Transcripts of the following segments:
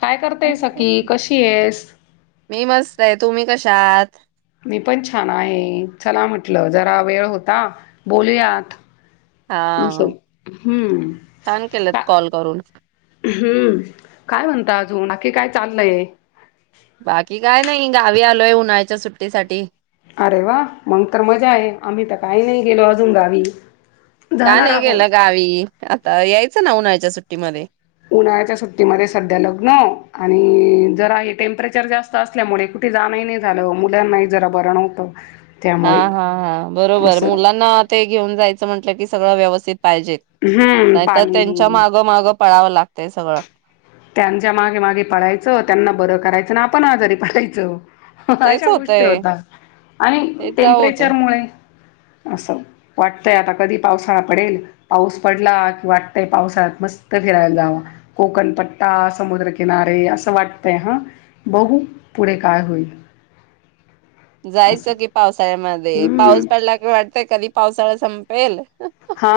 काय करतय सखी कशी येस ताई तुम्ही कशा आहात? मी पन छान आहे चला म्हटलं जरा वेळ होता बोलुयात अस हा हम्म छान केलंत अ कॉल करून हम्म काय म्हणता अजून.... की काय चाललंय बाकी काय नाही गावी आलोय उन्हाळ्याच्या सुट्टीसाठी अरे वा मंग तर मजाये आम्ही त काई नाई गेलो अजून गावी का जाणार नाई आहोत. गेला गावी अ यायचं न उन्हाळ्याच्या सुट्टी मध्ये उन्हाळ्याच्या सुट्टी मधे सध्या लग्न आणि जरा हे टेम्परेचर जास्त असल्यामुळे कुठे जाणंही नाही झालं मुलांनाही जरा बरं नव्हतं. त्यामुळे हां हां हां बरोबर असं मुलांना ते घेऊन जायचं म्हटलं की..... सगळं व्यवस्थित.... पाहीजेत हम्म नाही तर त्यांच्या पाणी मागे मागे पळालं लाग ते सगळं त्यांच्या मागे मागे पळायचं त्यांना बरं करायचं आणि आपण आजारी पडायचं ह ह तेच अशा गोष्टी होतय होतात आणि तेच होतय टेंपरेचर मुळे असं वाटतंय आता कधी पावसाळा पडेल पाऊस पडला की वाटतंय पावसाळ्यात मस्त फिरायला जावं कोकणपट्टी ता समुद्र किनारे असं वाटतंय हं बघु पुढे काय होईल. असं जायचं की पावसाळ्यामन हम्म पाऊस पडला की वाटतंय कधी पाऊस पावसाळा संपेल हा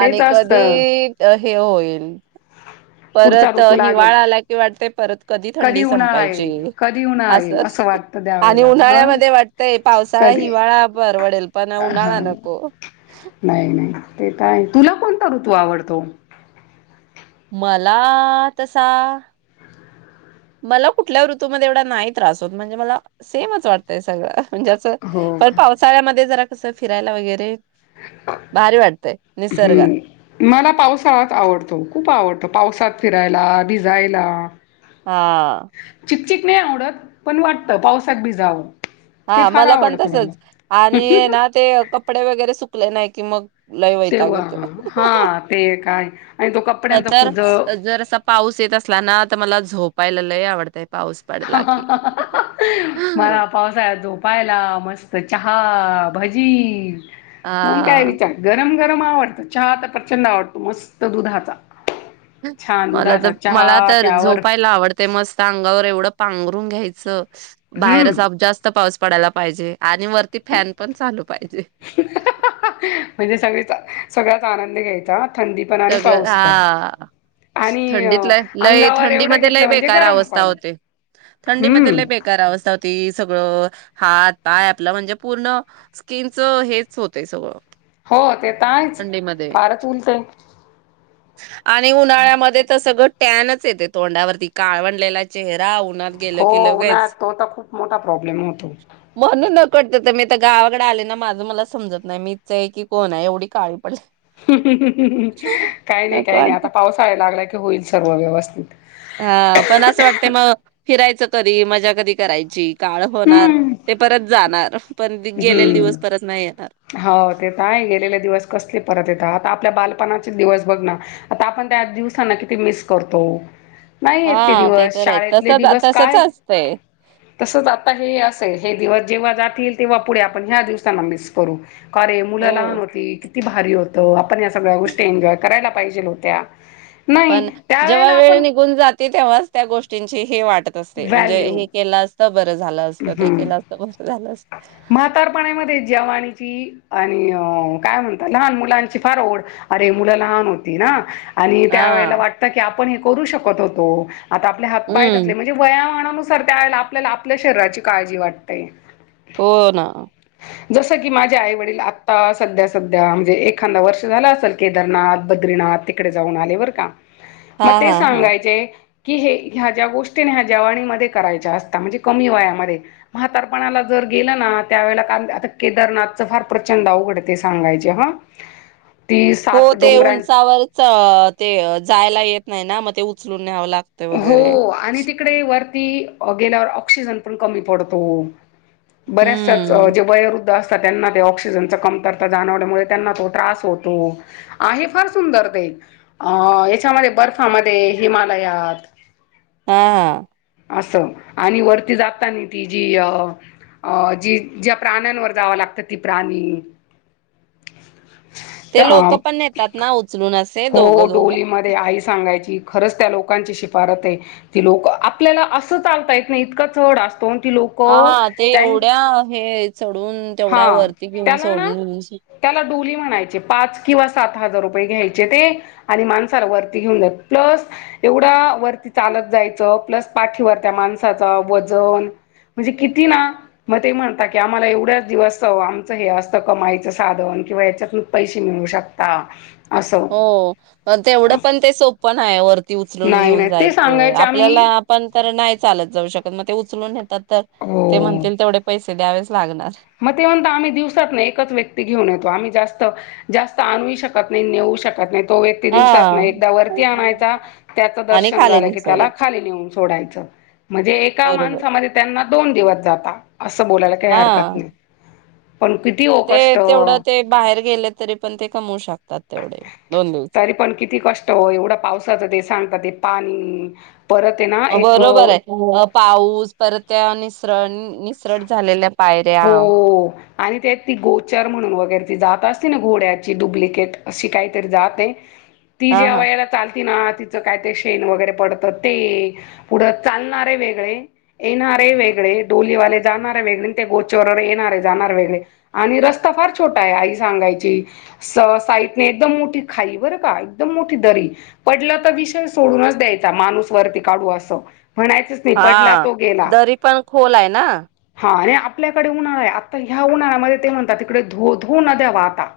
तेच असतं. कधी अ, हे हो येईल पुढचा परत ऋतू लागेल हिवाळा आला की वाटतंय परत कधी थंडी उन्हाळा संपायची येईल कधी उन्हाळा येईल असंच असं वाटतं आणि त्यावेळेला ह उन्हाळ्यामध्ये वाटतंय पावसा कधी हिवाळा परवडेल पण उन्हाळा हा नको नाही नाही ते तर आहे तुला कोणता ऋतु आवडतो मला तसा मला कुठल्या ऋतु मध्ये एवढा नाही त्रास होत म्हणजे मला सेमच वाटतं सगळं म्हणजे असं हो मला का? पावसाळ्या मध्ये असं फिरायला वगैरे हो भारी वाटतंय निसर्गात हं मला पावसाळाच आवडतो, खुप आवडतो. पावसात फिरायला भिजायला हा चिकचिक नाही आवडत पण वाटतं पाऊसात भिजावं ते हा फार मला पण आवडतं तसंच आण मला हे ना ते कपडे वगैरे सुक सुटले नाही की मग लय वैताग तेव्हा येतो हा ते काय आणि तो कप तर जर असा पाऊस येत असलाना तर मला झोप पायलला लै आवडतय ह ह हहह अं मला पावसाळ्यात झोपायला मस्त चहा भजी मंग काय हा. विचार गरम गरम आवडतं चहा तर प्रचंड आवडतो मस्त दुधाचा हं छान मला तर दुधाचा मला चहा तर त्यावर झोपायला आवडतय मस्त अंगावर एवढं पांघरुण घ्यायचं हम्म बाहेरच जास्त पाऊस पडायला पाहिजे आणि वरती फॅन पण चालू पाहीजे सगळ्याचा आनंद घ्यायचा थंडी पण आणि पाऊस पण आणि थंडीत अंगावर एवढं थंडीमध्ये घेतलं लई म्हणजे बेकार गरम अवस्था पण होती थंडीमध्ये हम्म लई बेकार अवस्था होती. सगळ हातपाय आपल म्हणजे पूर्ण स्किनच हेच होतय सगळ हो ते तर आहेच आणि उन्हाळ्यामध्ये तर सगळं टॅनच येते तोंडावरती काळवंडलेला चेहरा उन्हात गेलो हो की ना लगेच तो तर खूप मोठा प्रॉब्लेम होतो. कट होतोय मी आता गावाकडे आले ना माज मला समजत नाही की मिच आहे का कोण एवढी काळी पडले. हु हू हू काय नाही नको काय नाही वाटत आता पाऊस लागला की होईल सर्व व्यवस्थित हा पण असं वाटतंय मग फिरायचं कधी मजा कधी करायची. काळ होणार ते परत जाणार पण गेलेले हम दिवस परत नाही येणार हो ते तर आहेच गेलेले दिवस कसले परत येतात. आपल्या बालपणाचे दिवस बघणा आता आपण त्या दिवसांना किती मिस करतो. नाही येत ते हा दिवस तर आहे शाळेतले तसच दिवस तसच काय असतंय तसेच आता हे असं हे दिवस..... तेव्हा जातील.... तेव्हा पुढे आपण ह्या दिवसाला मिस करू... का रे मुला हो लहान होती ते भारी होतं.... पण ह्या सगळ्या गोष्टी एन्जोय करायला पाहिजेल होत्या.... नाही पण त्यावेेळेला जेव्हा वेळ आपण निघून जाते तेव्हाच त्या गोष्टींची हे वाट म्हणजे व्हॅल्यू हे केलस..... बरं झालं असतं ते केलं असतं बर झाल.... म्हातार पानामध्ये जवानीची.... आणि काय म्हणता लहान मुलांची फार ओढ अरे मुला लहान होती ना.... आणि त्यावेळेला हा वाटतं की आपण हे करू श.... तो तो [unintelligible] आता आपल्या हात पाय हम्म घातले म्हणजे वयामाना नुसार... तर त्या वेळेला आपल्याला आपल्या शरीराची काळजी वाटते हो ना जसं की माझ्या आई-वडील आत्ता सध्या सध्या म्हणजे एखादा वर्ष झाला असेल केदारनाथ बद्रीनाथ तिकडे जाऊन आले बर का.... हा म ते हा हा सांगायचे.. की ह्या ज्या गोष्टींमध्ये जवानी मध्येकरायच्या असता म्हणजे कमी वयामध्ये म्हातारपणाला जर गेला ना त्यावेळेला केदारनाथ च फार प्रचंड आवगड आहे सांगयच हो ते उंचावरच जायला येत नाही ना ते उचलून न्याव लागत वगैरे ते वरती गेल्यावर ऑक्सोजन पण कमी पडतो बऱ्याचशाच हम्म जे वृध आसतात त्यांना त्या ऑक्सीजन ची कमतरता जाणवल्या मूळ त्यांना तो त्रास होते आहे पण सुंदर ते बर्फा मध्ये हिमालयात [inaudible] हा अस आणि वरती जाताना तिजी ज्या प्राण्यावर जाव लागत ती प्राणी ते लोक पण नेतात ना उचलून असे हो दोघं दोघं डोली मध्ये आई सांगयची खरच त्या लोकांचे पारते ती लोक आप आपल्याल अस चालता येत नाही इतका चढ असतो आणि ती लोक हा ते त्यां एवढ्या हे चढ तेवढ्या हा वरती घेऊन त्याला ना सोडन त्याला डोली म्हणायची पाच किव्हा सात हजार घ्यायचे ते आणि माणसाला वरती घेऊन जायचे प्लस येवड वरती चालत जायच प्लस पाटिवर त्या माणसाच वजन म्हणजे किती ना म ते म्हणत्यात हे आमच असत कमाईच साधन किंवा याच्यातून पैसे मिळवू शकता असं हो तेवढ पण ते सोप कोण हाय वर ती उचलून नाही घेऊन नाही ते जायच सांगायचे आपल्याला आम्ही आपण तर नाही चालत जाऊ शकत त्यामुळे नेतात ते म्हणतील तेवढे पैसे ते द्यावेच लागणार म ते म्हणतात आम्ही दिवसातन एकच व्यक्ती घेऊन येतो आम्ही जास्त जास्त आणूही शकत नाही नेऊ ही शकत नाही तो व्यक्ती हा दिवसातन एकदा वरती आणायचा त्याच आणि दर्शन खाली झाल नाही की त्याल सोडायच खाली नेऊन सोडायच म्हणजे एका बरोबर माणसामाग त्यांना दोन दिवस आता अस बोलायला काय हरकत हा नाही पण किती ओ ते कष्ट तेवढ ते बाहेर गेल तरी पण कमवू शकतात तेवढे दोन दिवसात तरी पण किती कष्ट ओ येवढ्या पावसाच आणि बरोबर आहे त्यांत पाऊस परत त्याव निसरट झालेल्य हो आणि त्यात ती गोचर म्हणून वगैरे ती जातं असते ना घोड्याची डुब्लीकेट अशी काई तरी जातं ए ती हा हा जेवायला चालतीना? तिचं ते काय ते शेण वगैरे पडतं ते पुढं चालणारे वेगळे येणारे वेगळे डोलीवाले जाणारे वेगळे ते गोचर आणि येणारे जाणारे वेगळे आणि रस्ता फार छोटा आहे आई सांगायची स साईडने एकदम मोठी खाई बरका एकदम मोठी दरी पडलं तर विषय सोडूनचं द्यायचा माणूस वरती काढू असं.... म्हणायचंच नाही पडला हां तो गेला दरी पण खोल आहे ना. आपल्या कडे उन्हाळा आहे आता या उन्हाळ्यामध्ये ते म्हणतात तिकडे धो धो नद्या वाहतात...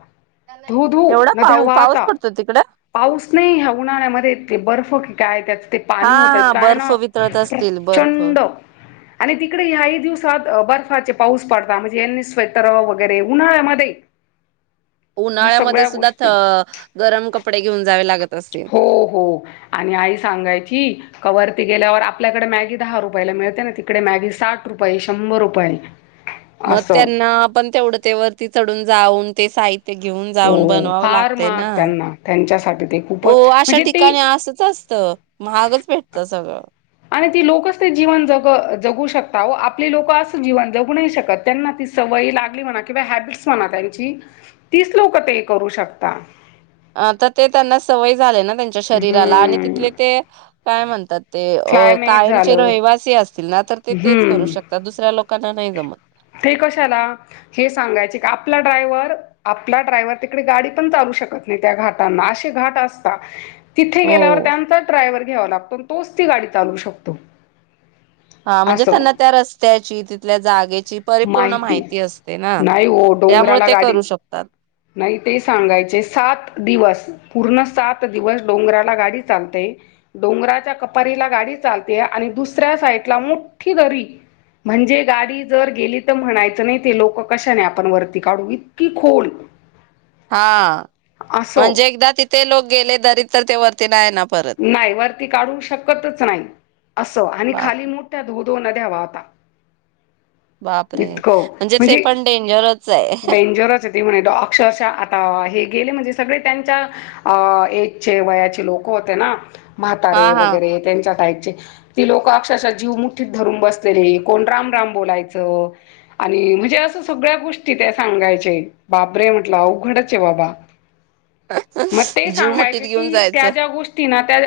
धो धो एवढा नद्या पाऊ पाऊस वाहतात पडतो तिकडे पाऊस नाही या उन्हाळ्यामध्ये ते बर्फ काय त्यांच ते हा पाणी होतं हा काय बर्फ नाव वितळत असतील बर्फ प्रचंड.... आणि तिकडे याही दिवसात अ बर्फ दुपारचे पाऊस पाडता म्हणजे यांनी स्वेटर वगैरे उन्हाळ्यामध्ये... ह्या उन्हाळ्यामधे सगळ्या सुद्धा त गोष्टी गरम कपडे घेऊन जावे लागत असतील हो हो आनी आई सांगायची कवर गेल्यावर आपल्याकड मॅगी दहा रुपयला मिळते ना तिकडे मॅगी साठ रुपये शंभर रुपय म त्यांना आपण तेवढं ते वरती चढून जाऊन ते साईड ते घेऊन हो जाऊन बनवावं फार लागतय महाग ना त्यांना त्यांच्यासाठी ते ओ खूपच अशा म्हणजे ते ठिकाणी असचं असतं महागचं भेटत सगळं. आणि ती लोकचं ते जीवन जग जगू शकता ओ आपली लोकं आज जीवन जगू नाही शकत त्यांना ती सवय ही लागली म्हणा ना किंवा ह्याबीटस म्हणा त्यांची... तिचं लोकं ते करू शकता. आं तर ते त्यांना सवय झालंय ना त्यांच्या शरीराला आनी हम्म तिथले ते काय म्हनतात ते अ क्लायमेट कायमचे झालं रहिवासी असतीलना? तर ते तेच करू हम्म शकतात दुसऱ्या...... लोकांना नाही जमत ते कशाला... हे सांगायचे का आपला ड्राईव्हर... आपला ड्राईव्हर तिकडे गाडी पन चालवू शकत नाई त्या घाटाना अशे घाट असता. तिथे हो गेल्यावर त्यांचाच ड्राईव्हर.... ठेवावं लागतो आन तोच ती गाडी चालवू शकतो. हां म्हनजे असं त्यांना त्या रस्त्याची तित... तिथल्या जागेत.... माहिती..... नाही हो त्यामुळे डोंगराला ते गाडी करू शकतात नाही ते सांगायचे सात दिवस.. पूर्ण सात दिवस डोंगराला गाडी चालतेय डोंगराच्या कपारीला गाडी चालतेय आणि दुसऱ्या साईडला मोठी दरी म्हणजे गाडी.... तर गेली तर म्हणायचं नाही ती लोकं कशाने आपण वरती काढू इतकी खोल.... हां असो म्हणजे एकदा तिथे लोक गेले दरीत तर ते वर ते नाय ना... परत नाही वरती काढू शकतच नाही असं आणि बाप खाली मोठया धू धुऊन ठेवा अता. बापरे इतक ते म्हणजे पण डेंजरच आहे डेंजरचए ते म्हणे तो अक्षरशा आता हे गेले म्हणजे सगळे त्यांच्या अ एज चे वयाची लोकं हो होते ना हा म्हातारे हा वगैरे त्यांच्या टाईप ती लोक अक्षरशः जीव मुठीत धरून बसलेले. कोण राम-राम बोलायचं आणि म्हणजे अस सगळ्या गोष्टी ते सांगायचे बाप रे म्हटलं अवघडच आहे बाबा. मग ते जीव मुठीत सांगायचे घेऊन की त्या जायचं ज्या गोष्टी तुम्हीना त्या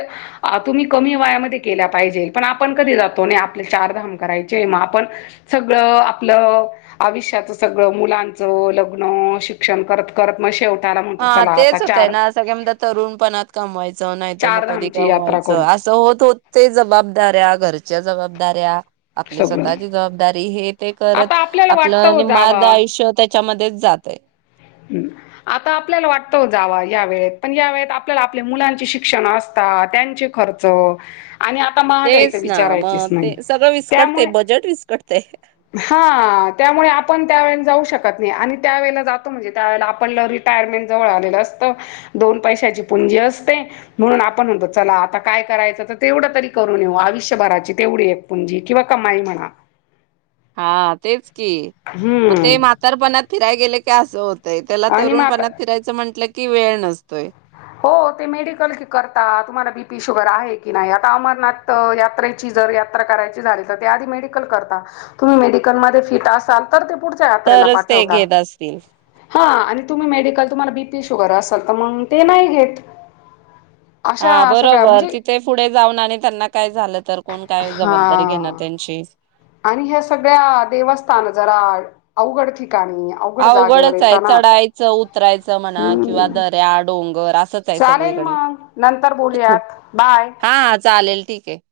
अ तुम्ही कमी वयामध्ये केल्या पाहिजेल पण आपण कधी जातोनी. आपल चारधाम करायचे म आपण सगळं आपलं आयुष्याचा सगळं मुलांचं लग्न, शिक्षण करत- करत मग शेवटी हा तेच होतंय ना सगळे म्हणतात तरुणपणात कमवायचं. नाही तर मग चार कधी धामची यात्रा करू कमवायचं असं होत होते जबाबदाऱ्या घर घरच्या जबाबदाऱ्या आपली सगळं स्वतःची जबाबदारी हे ते आता करत आपल्याला वाटतं आपलं हो निम्मा अर्ध जावा आयुष्य त्याच्यामध्येच जातंय. हम आता आपल्याला वाटत ओ जावा या वेळेत. पण या वेळेत आपल्याला आपल्या मुलांची शिक्षण असतात त्यांची खर्च आणि आता महागाईच तेच ना विचारायचीच मग नाही ते सगळं विस्कटते त्यामुळे बजेट विस्कटते हा त्यामुळे आपण त्यावेळी जाऊ श जाऊच शकत नाही आणि त्यावेळेला जात तो म्हणजे त्यावेळी आपलं रिटायरमेंट जवळ आलेल असतं. दोन पैशांची पुंजी असते म्हणून आपण म्हणतो चला आता काय करायचं तर तेवढे तरी करून येऊ आयुष्यभराची तेवढी एक पुंजी किंवा कमाई म्हणा. हा तेच की मग हम्म ते म्हातारपणात फिरायला गेल की असं होतं ते त्याला आणि मग आता तरुणपणात फिरायचं म्हटलं ती वेळ नसतोय. हो ते मेडिकलकी करतात तुम्हाला बीपी शुगर आहे की नाही आता अमरनाथ अ यात्रेची जर यात्रा करायची झाली तर ते आधी मेडिकल करता. तुम्ही जर मेडिकल मध्ये फिट असाल तर ते पुढच्या यात्रेला तरच ते पाठवता घेत असतील. हा आणि तू म मेडिकल तुम्हाला बी पी शुगर असल तर मग ते नाही घेत. हा अशा सगळ्या बरोबर. म्हणजे तिथे पुढे जाऊन त्यांना काय कोण काय हा जबाबदारी घेणार त्यांची. आणि ह्या सगळ्या देवस्थान जरा अवघड ठिकाणी अवघड जागेवर अवघडच आहे येताना चढायचं, उतरायचं म्हणा किंवा हम्म दऱ्या, डोंग चालेल मग नंतर बोलुयात बाय. हा हा चालेल ठीक आहे.